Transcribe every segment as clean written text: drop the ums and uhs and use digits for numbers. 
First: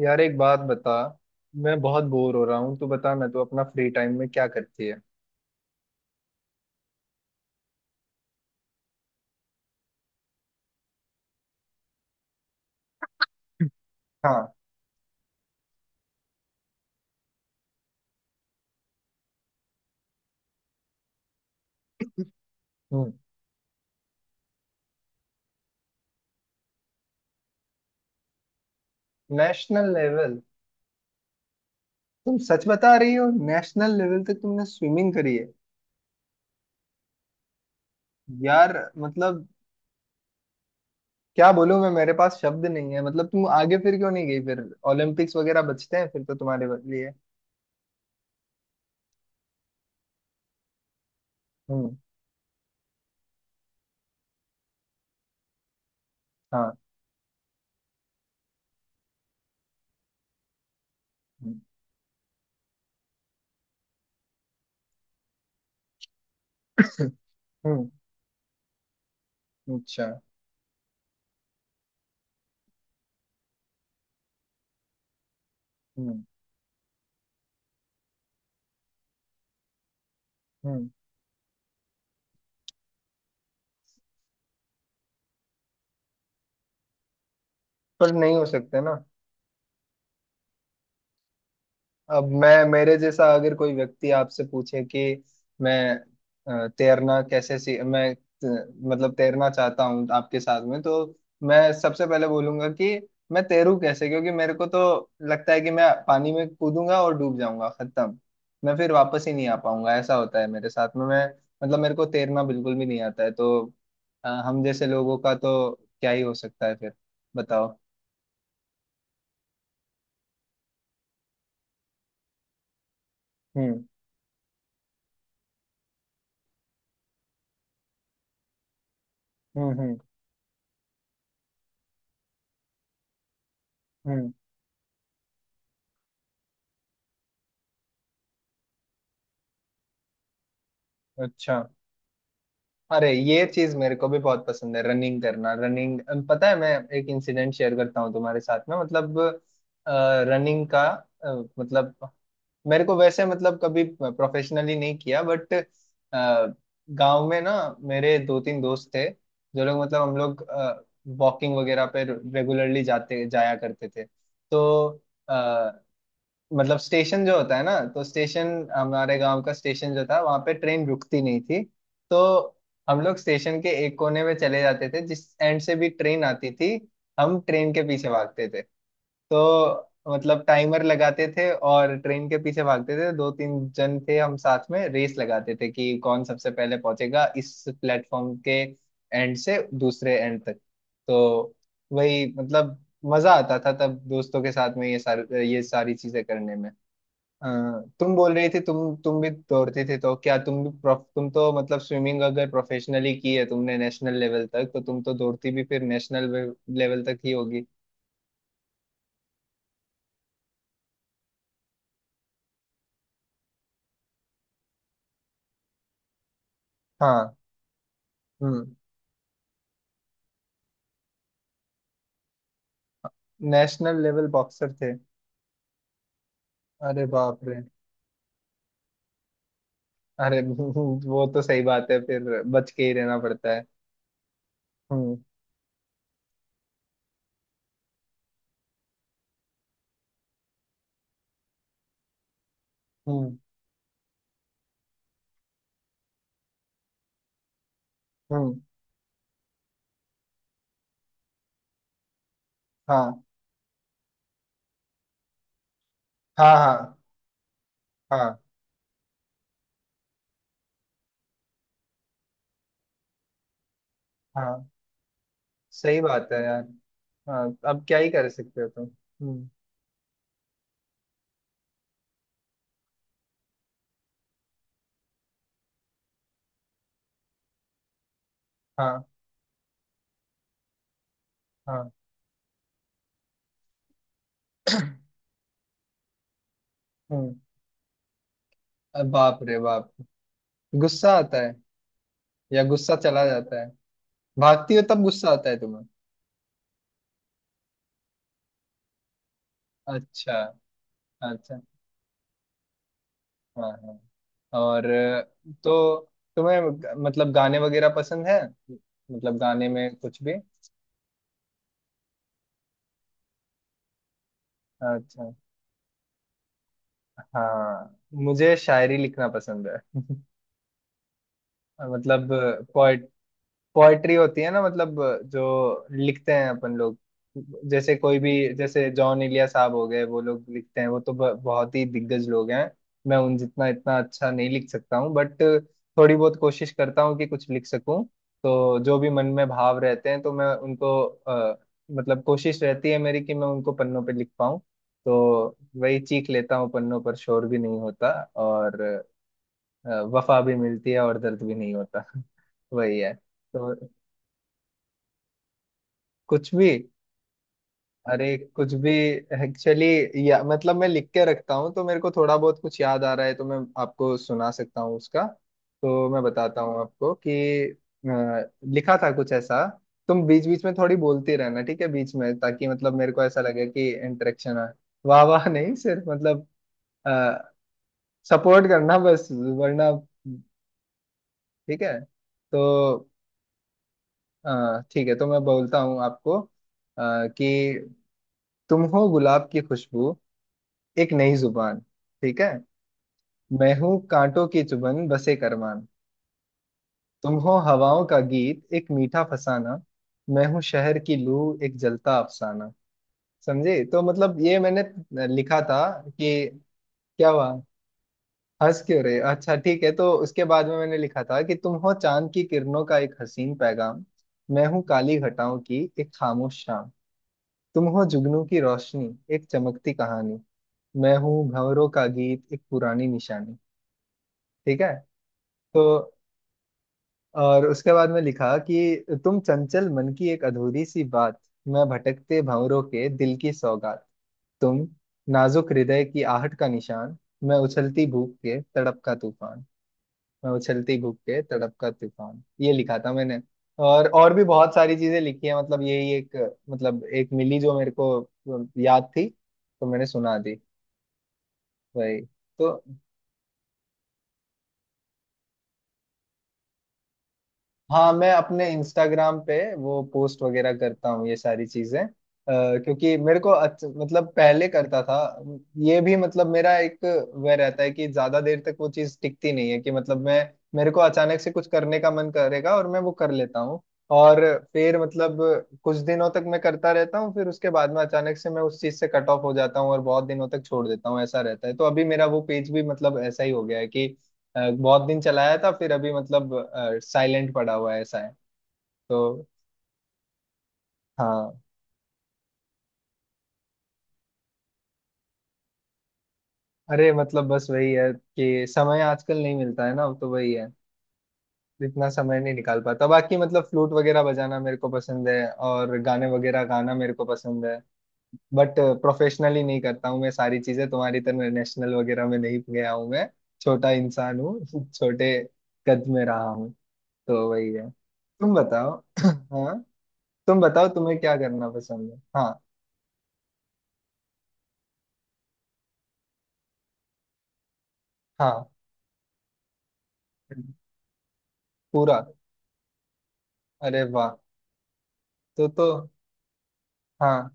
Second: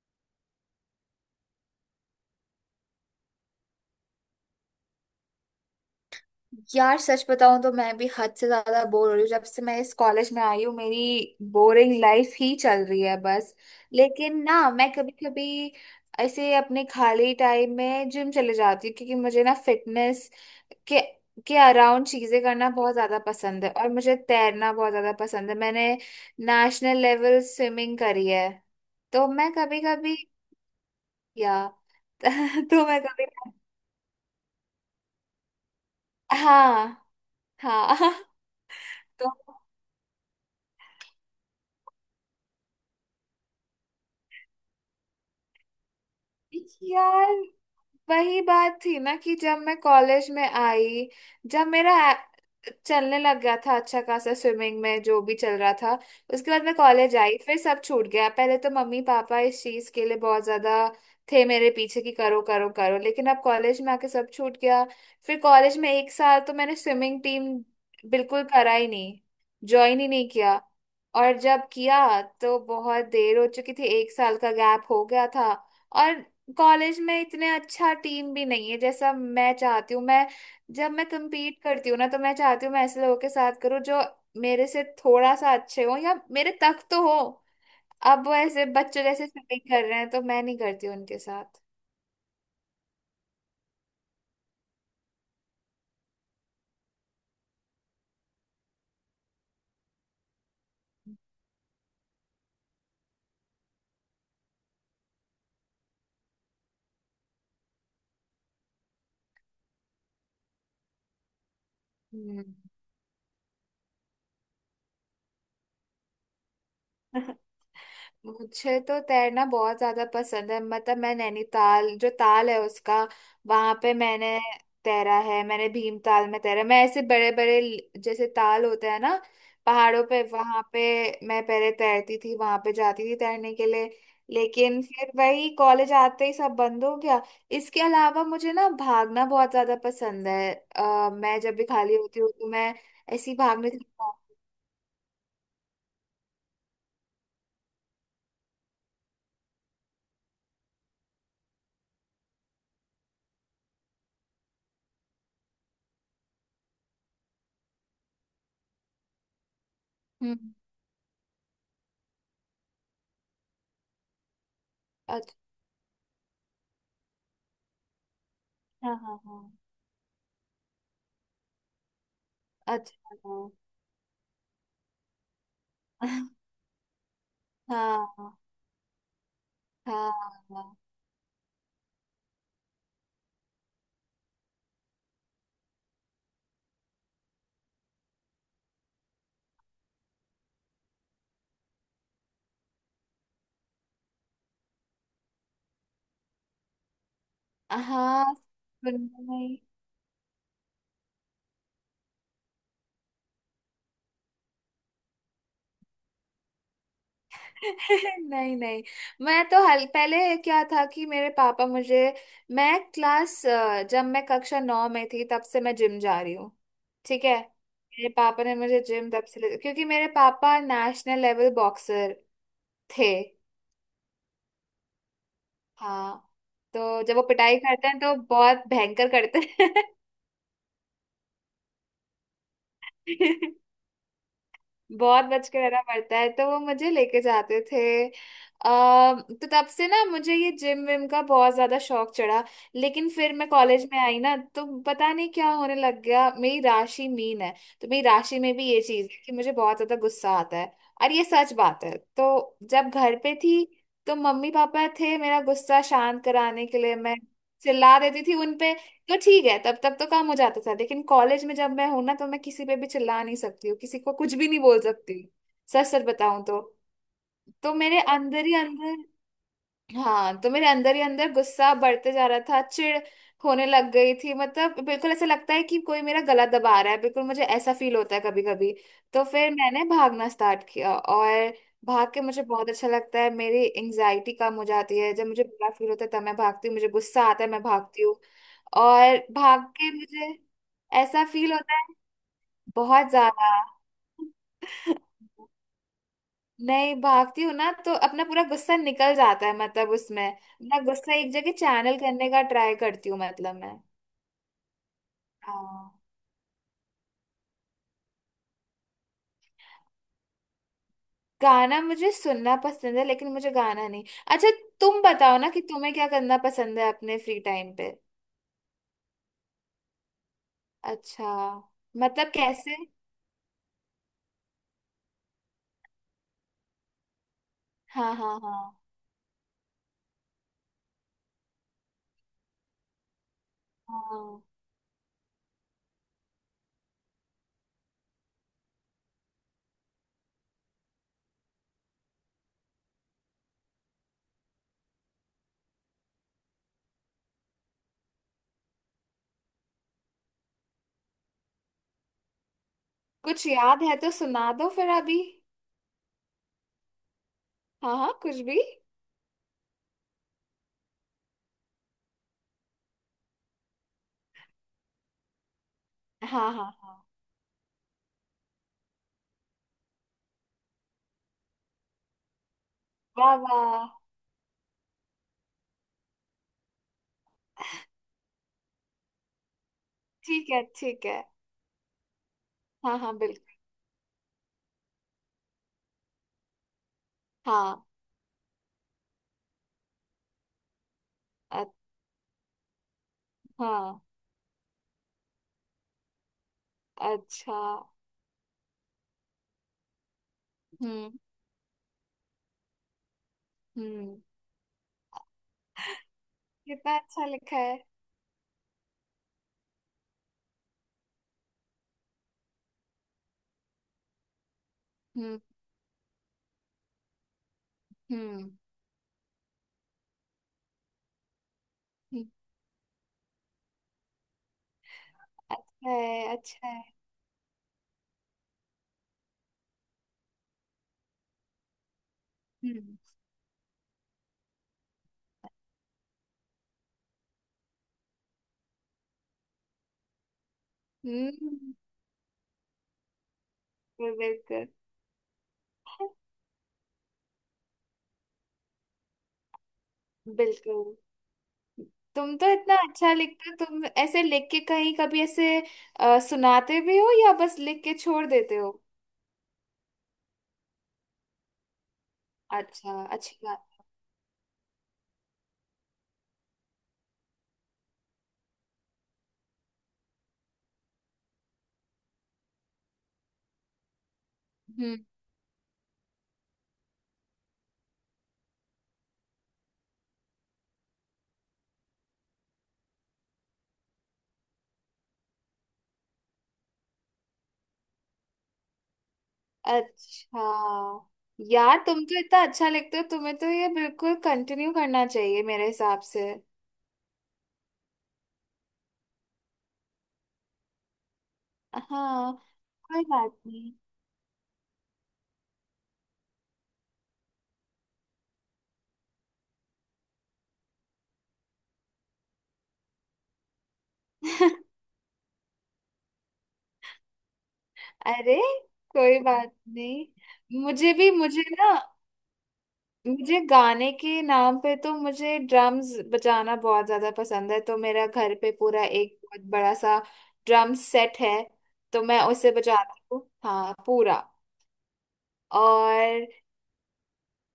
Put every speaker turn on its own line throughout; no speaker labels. यार, एक बात बता। मैं बहुत बोर हो रहा हूँ। तू बता, मैं तो अपना फ्री टाइम में क्या करती है।
यार सच बताऊं तो मैं भी हद से ज्यादा बोर हो रही हूँ। जब से मैं इस कॉलेज में आई हूँ मेरी बोरिंग लाइफ ही चल रही है बस। लेकिन
हाँ।
ना मैं कभी कभी ऐसे अपने खाली टाइम में जिम चले जाती हूँ, क्योंकि मुझे ना फिटनेस के के अराउंड चीजें करना बहुत
हम्म।
ज्यादा पसंद है। और मुझे तैरना बहुत ज्यादा पसंद है, मैंने नेशनल लेवल स्विमिंग करी है। तो मैं कभी
नेशनल
कभी
लेवल।
या
तुम सच
तो
बता
मैं
रही हो,
कभी
नेशनल लेवल तक तुमने स्विमिंग करी है?
हाँ, हाँ।
यार,
तो
मतलब क्या बोलूं मैं, मेरे पास शब्द नहीं है। मतलब तुम आगे फिर क्यों नहीं गई? फिर ओलंपिक्स वगैरह बचते हैं फिर तो तुम्हारे लिए।
यार वही बात थी ना कि जब मैं कॉलेज में आई, जब मेरा
हम्म।
चलने लग गया था अच्छा खासा स्विमिंग में जो भी चल रहा था। उसके बाद मैं
हाँ।
कॉलेज आई फिर सब छूट गया। पहले तो मम्मी पापा इस चीज के लिए बहुत ज्यादा थे
हम्म।
मेरे पीछे कि करो करो करो, लेकिन अब कॉलेज में आके सब छूट गया। फिर कॉलेज में एक साल तो मैंने स्विमिंग टीम
हम्म,
बिल्कुल करा ही नहीं, ज्वाइन ही
अच्छा।
नहीं किया। और जब किया तो बहुत देर हो चुकी थी, एक साल का गैप हो गया था। और
हम्म।
कॉलेज में इतने अच्छा टीम भी नहीं है जैसा मैं चाहती हूँ। मैं
हम्म।
जब मैं compete करती हूँ ना तो मैं चाहती हूँ मैं ऐसे लोगों के साथ करूँ जो मेरे से थोड़ा सा अच्छे हो या मेरे तक तो हो।
पर
अब वो
नहीं हो
ऐसे
सकते ना।
बच्चों जैसे शॉपिंग कर रहे हैं तो मैं नहीं करती उनके साथ।
अब मैं मेरे जैसा अगर कोई व्यक्ति आपसे पूछे कि मैं तैरना कैसे सी मैं मतलब तैरना चाहता हूँ आपके साथ में, तो मैं सबसे पहले बोलूंगा कि मैं तैरूं कैसे, क्योंकि मेरे को तो लगता है कि मैं पानी में कूदूंगा और डूब जाऊंगा, खत्म। मैं फिर वापस ही नहीं आ पाऊंगा। ऐसा होता है मेरे साथ में। मैं मतलब मेरे को तैरना
हम्म।
बिल्कुल भी नहीं आता है। तो हम जैसे लोगों का तो क्या ही हो सकता है फिर? बताओ।
मुझे तो तैरना बहुत ज्यादा पसंद है। मतलब मैं नैनीताल जो ताल है उसका वहां
हम्म।
पे मैंने तैरा है, मैंने भीमताल में तैरा। मैं ऐसे बड़े बड़े जैसे ताल होते हैं ना
हम्म। हम्म।
पहाड़ों पे, वहां पे मैं पहले तैरती थी, वहां पे जाती थी तैरने के लिए।
हम्म।
लेकिन फिर वही कॉलेज आते ही सब बंद हो गया। इसके अलावा मुझे ना भागना बहुत ज्यादा पसंद है। मैं जब
अच्छा।
भी खाली होती हूँ तो मैं
अरे,
ऐसी
ये
भागने
चीज
चली
मेरे को
जाती
भी बहुत पसंद है, रनिंग करना, रनिंग। पता है, मैं एक इंसिडेंट शेयर करता हूँ तुम्हारे साथ में। मतलब रनिंग का अ, मतलब मेरे को वैसे मतलब कभी प्रोफेशनली नहीं किया, बट गांव में ना मेरे दो तीन दोस्त थे, जो लोग मतलब हम
हूँ।
लोग
हम्म।
वॉकिंग वगैरह पे रेगुलरली जाते जाया करते थे। तो
अच्छा।
मतलब स्टेशन जो होता है ना, तो स्टेशन
हाँ
हमारे
हाँ हाँ।
गांव का स्टेशन जो था वहां पे ट्रेन रुकती नहीं थी। तो हम
अच्छा,
लोग
हाँ।
स्टेशन के एक कोने में चले जाते थे, जिस एंड से भी ट्रेन आती थी। हम ट्रेन के पीछे
हाँ
भागते थे। तो मतलब
हाँ
टाइमर लगाते थे और ट्रेन के पीछे भागते थे। दो तीन जन थे हम, साथ में रेस लगाते थे कि कौन सबसे पहले पहुंचेगा इस प्लेटफॉर्म के एंड से दूसरे एंड तक। तो वही मतलब मजा आता था तब दोस्तों के साथ में ये सारे ये सारी चीजें करने में। हाँ, तुम बोल
हाँ,
रही थी तुम
सुनना
भी
नहीं।
दौड़ती थी, तो क्या तुम भी तुम तो मतलब स्विमिंग अगर प्रोफेशनली की है तुमने नेशनल लेवल तक, तो तुम तो दौड़ती भी फिर नेशनल लेवल तक ही होगी।
नहीं नहीं, मैं तो हल पहले क्या था कि मेरे पापा मुझे मैं जब मैं कक्षा 9 में थी तब से मैं जिम जा रही हूँ। ठीक
हाँ।
है, मेरे पापा ने
हम्म।
मुझे जिम तब से क्योंकि मेरे पापा नेशनल लेवल बॉक्सर थे।
नेशनल लेवल बॉक्सर थे?
हाँ, तो
अरे
जब वो
बाप
पिटाई
रे!
करते हैं तो बहुत भयंकर करते
अरे वो तो सही बात है, फिर बच के ही रहना
हैं।
पड़ता है। हम्म।
बहुत बच के रहना पड़ता है, तो वो मुझे लेके जाते थे। अ, तो तब से ना मुझे ये जिम विम का बहुत ज्यादा शौक चढ़ा। लेकिन फिर
हम्म।
मैं कॉलेज में आई ना तो पता नहीं क्या होने लग गया। मेरी राशि मीन है, तो मेरी राशि में
हम्म।
भी ये चीज है कि मुझे बहुत ज्यादा गुस्सा आता है, और ये सच बात है। तो जब घर
हाँ।
पे थी तो मम्मी पापा थे मेरा गुस्सा शांत
हाँ।
कराने के लिए,
हाँ।
मैं चिल्ला देती थी
हाँ।
उनपे। तो ठीक है, तब तक तो काम हो जाता था। लेकिन कॉलेज में जब मैं हूं ना तो मैं किसी पे भी चिल्ला नहीं सकती हूँ, किसी को कुछ भी नहीं
हाँ,
बोल सकती, सच
सही
सच
बात है
बताऊं तो।
यार। हाँ।
तो
अब क्या
मेरे
ही कर
अंदर ही
सकते हो तुम।
अंदर
हम्म।
हाँ, तो मेरे अंदर ही अंदर गुस्सा बढ़ते जा रहा था, चिढ़ होने लग गई थी। मतलब बिल्कुल ऐसा लगता है कि कोई मेरा गला दबा रहा है, बिल्कुल मुझे ऐसा फील होता है कभी कभी।
हाँ।
तो फिर मैंने भागना स्टार्ट किया, और
हाँ।
भाग के मुझे बहुत अच्छा लगता है, मेरी एंजाइटी कम हो जाती है। जब मुझे बुरा फील होता है तब मैं भागती हूँ, मुझे गुस्सा
हम्म।
आता है मैं भागती हूँ।
अरे
और
बाप रे
भाग
बाप!
के मुझे
गुस्सा
ऐसा
आता
फील
है
होता है
या गुस्सा
बहुत
चला
ज्यादा।
जाता है? भागती हो तब गुस्सा आता है तुम्हें?
नहीं, भागती हूँ ना तो अपना पूरा गुस्सा निकल जाता है। मतलब उसमें
अच्छा।
अपना गुस्सा एक जगह
अच्छा।
चैनल करने का ट्राई करती हूँ, मतलब
हाँ।
मैं।
हाँ। और तो
हाँ।
तुम्हें मतलब गाने वगैरह पसंद है? मतलब गाने में कुछ भी।
गाना मुझे सुनना पसंद है लेकिन मुझे गाना नहीं। अच्छा, तुम
अच्छा।
बताओ ना कि तुम्हें क्या करना पसंद है अपने फ्री टाइम पे।
हाँ। मुझे शायरी लिखना पसंद है।
अच्छा,
मतलब
मतलब कैसे?
पोएट, पोएट्री होती है ना, मतलब जो लिखते हैं अपन लोग। जैसे
हाँ
कोई भी,
हाँ हाँ।
जैसे जॉन इलिया साहब हो गए, वो लोग लिखते हैं, वो तो बहुत ही दिग्गज लोग हैं। मैं उन जितना इतना अच्छा
हाँ,
नहीं लिख सकता हूँ, बट थोड़ी बहुत कोशिश करता हूँ कि कुछ लिख सकूँ। तो जो भी मन में भाव रहते हैं, तो मैं उनको मतलब कोशिश रहती है मेरी कि मैं उनको पन्नों पे लिख पाऊँ। तो वही चीख लेता हूँ पन्नों पर, शोर भी नहीं होता। और वफा भी मिलती है और दर्द भी नहीं होता। वही है
कुछ याद
तो।
है तो सुना दो फिर अभी।
कुछ भी।
हाँ हाँ,
अरे
कुछ भी।
कुछ भी। एक्चुअली या मतलब मैं लिख के रखता हूँ, तो मेरे को थोड़ा बहुत कुछ याद आ रहा है, तो मैं आपको सुना सकता हूँ उसका। तो मैं
हाँ
बताता
हाँ
हूँ
हाँ।
आपको कि लिखा था कुछ ऐसा। तुम बीच बीच में थोड़ी बोलती रहना, ठीक है बीच में, ताकि मतलब मेरे को
वाह
ऐसा लगे
वाह।
कि इंटरेक्शन है। वाह वाह नहीं, सिर्फ मतलब सपोर्ट करना बस, वरना।
ठीक है ठीक है।
ठीक है। तो
हाँ हाँ, बिल्कुल।
ठीक है, तो मैं बोलता हूँ आपको
हाँ।
कि तुम हो गुलाब की खुशबू, एक नई
अ-
जुबान। ठीक है। मैं हूँ
हाँ।
कांटों की चुभन बसे करमान। तुम हो
अच्छा।
हवाओं का गीत, एक मीठा फसाना। मैं हूँ शहर
हम्म।
की लू, एक जलता अफसाना। समझे? तो
हम्म।
मतलब ये मैंने लिखा था। कि
कितना अच्छा
क्या हुआ,
लिखा है।
हंस क्यों रहे? अच्छा ठीक है। तो उसके बाद में मैंने लिखा था कि तुम हो चांद की किरणों का एक हसीन पैगाम। मैं हूँ काली
हम्म।
घटाओं की एक खामोश शाम। तुम हो जुगनू
हम्म।
की रोशनी, एक चमकती कहानी। मैं हूँ भंवरों का
हम्म,
गीत, एक पुरानी निशानी। ठीक है।
अच्छा
तो
है अच्छा है।
और उसके बाद में लिखा कि तुम चंचल मन की एक अधूरी सी बात। मैं भटकते भंवरों
हम्म।
के दिल की सौगात। तुम नाजुक हृदय की आहट का निशान। मैं उछलती भूख के तड़प का तूफान। मैं उछलती भूख के
हम्म।
तड़प का तूफान, ये लिखा था मैंने। और भी
बिल्कुल।
बहुत सारी चीजें लिखी है, मतलब यही एक मतलब एक मिली जो मेरे को याद थी, तो मैंने सुना दी।
बिल्कुल,
वही
तुम तो
तो।
इतना अच्छा लिखते हो। तुम ऐसे लिख के कहीं कभी ऐसे सुनाते भी हो या बस लिख के
हाँ,
छोड़
मैं
देते
अपने
हो?
इंस्टाग्राम पे वो पोस्ट वगैरह करता हूँ ये सारी चीजें।
अच्छा,
क्योंकि
अच्छी
मेरे को मतलब पहले करता था। ये भी मतलब मेरा एक वह रहता है कि ज्यादा देर तक वो चीज टिकती नहीं है कि मतलब मैं मेरे को अचानक से कुछ करने का मन करेगा और मैं वो कर लेता हूँ। और फिर
बात।
मतलब कुछ दिनों तक मैं करता रहता हूँ, फिर उसके बाद में अचानक से मैं उस चीज से कट ऑफ हो जाता हूँ और बहुत दिनों तक छोड़ देता हूँ। ऐसा रहता है। तो अभी मेरा वो पेज भी मतलब ऐसा ही हो गया है कि बहुत दिन चलाया था, फिर अभी मतलब साइलेंट पड़ा हुआ है, ऐसा है। तो।
अच्छा,
हाँ।
यार तुम तो इतना अच्छा लिखते हो, तुम्हें तो ये बिल्कुल कंटिन्यू करना चाहिए मेरे हिसाब से।
अरे मतलब बस वही है कि समय आजकल नहीं मिलता है ना, तो वही है। इतना
हाँ,
समय नहीं निकाल
कोई
पाता। बाकी
बात
मतलब
नहीं।
फ्लूट वगैरह बजाना मेरे को पसंद है और गाने वगैरह गाना मेरे को पसंद है, बट प्रोफेशनली नहीं करता हूँ मैं सारी चीजें तुम्हारी तरह। नेशनल वगैरह में नहीं गया हूँ मैं, छोटा इंसान हूँ। छोटे कद में रहा हूँ, तो वही है।
अरे,
तुम बताओ।
कोई बात
हाँ,
नहीं।
तुम बताओ,
मुझे भी,
तुम्हें क्या
मुझे
करना
ना,
पसंद है? हाँ।
मुझे गाने के नाम पे तो मुझे ड्रम्स बजाना बहुत ज्यादा पसंद है। तो मेरा घर पे
हाँ,
पूरा एक बहुत बड़ा सा ड्रम सेट है, तो
पूरा।
मैं उसे बजाती हूँ। हाँ,
अरे
पूरा।
वाह! तो,
और
हाँ,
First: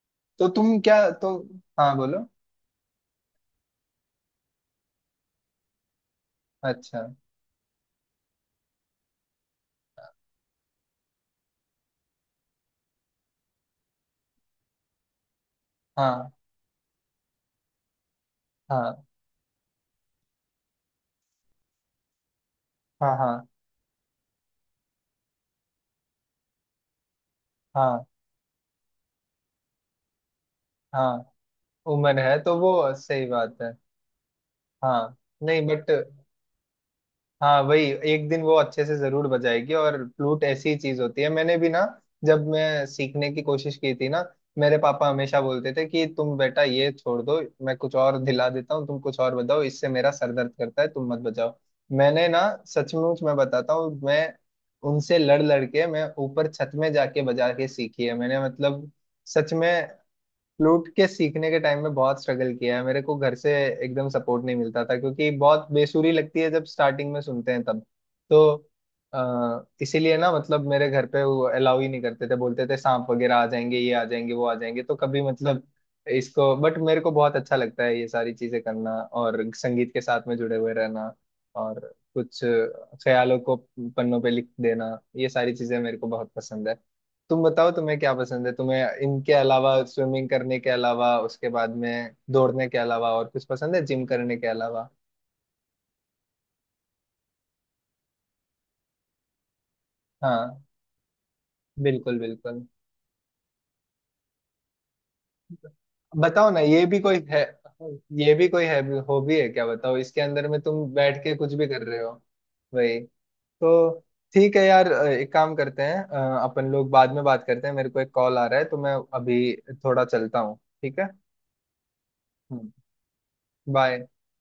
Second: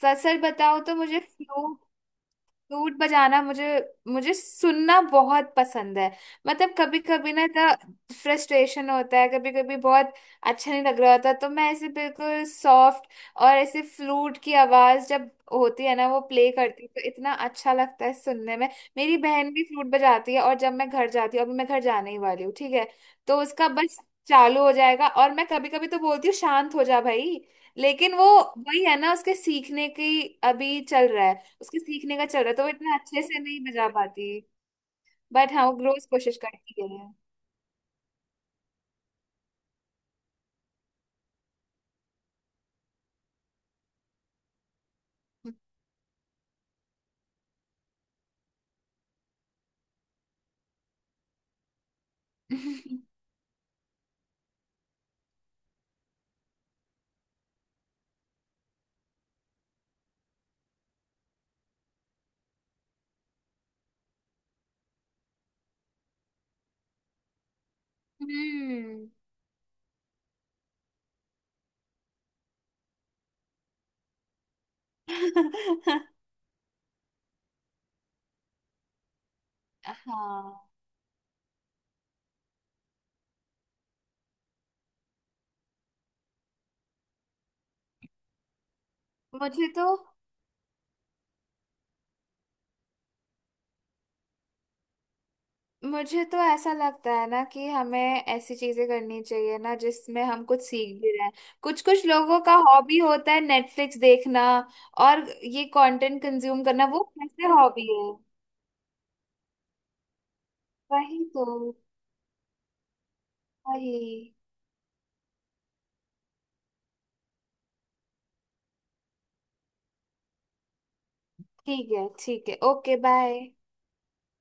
सर सर
तो तुम
बताओ तो
क्या,
मुझे
तो,
फ्लूट,
हाँ, बोलो।
फ्लूट बजाना मुझे, मुझे सुनना बहुत पसंद है। मतलब कभी
अच्छा।
कभी ना इतना फ्रस्ट्रेशन होता है कभी कभी, बहुत अच्छा नहीं लग रहा होता तो मैं ऐसे बिल्कुल सॉफ्ट। और ऐसे फ्लूट की आवाज जब होती है ना वो
हाँ।
प्ले करती है तो इतना अच्छा लगता है सुनने में।
हाँ।
मेरी बहन भी फ्लूट बजाती है, और जब मैं घर जाती हूँ, अभी मैं घर जाने ही वाली हूँ ठीक है,
हाँ।
तो
हाँ।
उसका बस चालू हो जाएगा, और मैं कभी कभी तो बोलती हूँ शांत हो जा भाई।
हाँ।
लेकिन वो वही है ना, उसके सीखने की अभी चल रहा
हाँ,
है, उसके सीखने
उम्र
का
है
चल रहा है,
तो
तो वो
वो
इतना अच्छे
सही
से
बात
नहीं
है।
बजा पाती।
हाँ।
बट हाँ,
नहीं,
वो
बट
रोज कोशिश करती है।
हाँ, वही, एक दिन वो अच्छे से जरूर बजाएगी। और फ्लूट ऐसी चीज होती है, मैंने भी ना जब मैं सीखने की कोशिश की थी ना, मेरे पापा हमेशा बोलते थे कि तुम बेटा ये छोड़ दो, मैं कुछ और दिला देता हूँ, तुम कुछ और बजाओ, इससे मेरा सर दर्द करता है, तुम मत बजाओ। मैंने ना, सचमुच मैं बताता हूँ, मैं उनसे लड़ लड़ के मैं ऊपर छत में जाके बजा के सीखी है मैंने, मतलब सच में। फ्लूट के सीखने के टाइम में बहुत स्ट्रगल किया है। मेरे को घर से एकदम सपोर्ट नहीं मिलता था, क्योंकि बहुत बेसुरी लगती है जब स्टार्टिंग में सुनते हैं तब। तो
हम्म।
इसीलिए ना मतलब मेरे घर पे वो अलाउ ही नहीं करते थे, बोलते थे सांप वगैरह आ जाएंगे, ये आ जाएंगे, वो आ जाएंगे, तो कभी मतलब इसको। बट मेरे को बहुत अच्छा लगता है ये सारी चीजें करना और संगीत के साथ में जुड़े
हाँ,
हुए रहना और कुछ ख्यालों को पन्नों पे लिख देना, ये सारी चीजें मेरे को बहुत पसंद है। तुम बताओ, तुम्हें क्या पसंद है? तुम्हें इनके
मुझे
अलावा,
तो
स्विमिंग करने के अलावा, उसके बाद में दौड़ने के अलावा और कुछ पसंद है जिम करने के अलावा?
मुझे तो ऐसा लगता है ना कि हमें ऐसी चीजें करनी चाहिए ना जिसमें हम
हाँ।
कुछ सीख भी रहे हैं। कुछ कुछ
बिल्कुल
लोगों का
बिल्कुल।
हॉबी होता है नेटफ्लिक्स देखना, और ये कंटेंट
बताओ ना,
कंज्यूम
ये
करना,
भी
वो
कोई है,
कैसे हॉबी है?
ये भी कोई है हॉबी है क्या? बताओ, इसके अंदर में तुम बैठ
वही
के
तो।
कुछ भी कर रहे हो। वही। तो।
वही।
ठीक है यार, एक काम करते हैं, अपन लोग बाद में बात करते हैं, मेरे को एक कॉल आ रहा है तो मैं अभी थोड़ा चलता हूँ। ठीक है।
ठीक है ठीक है, ओके, बाय।
बाय।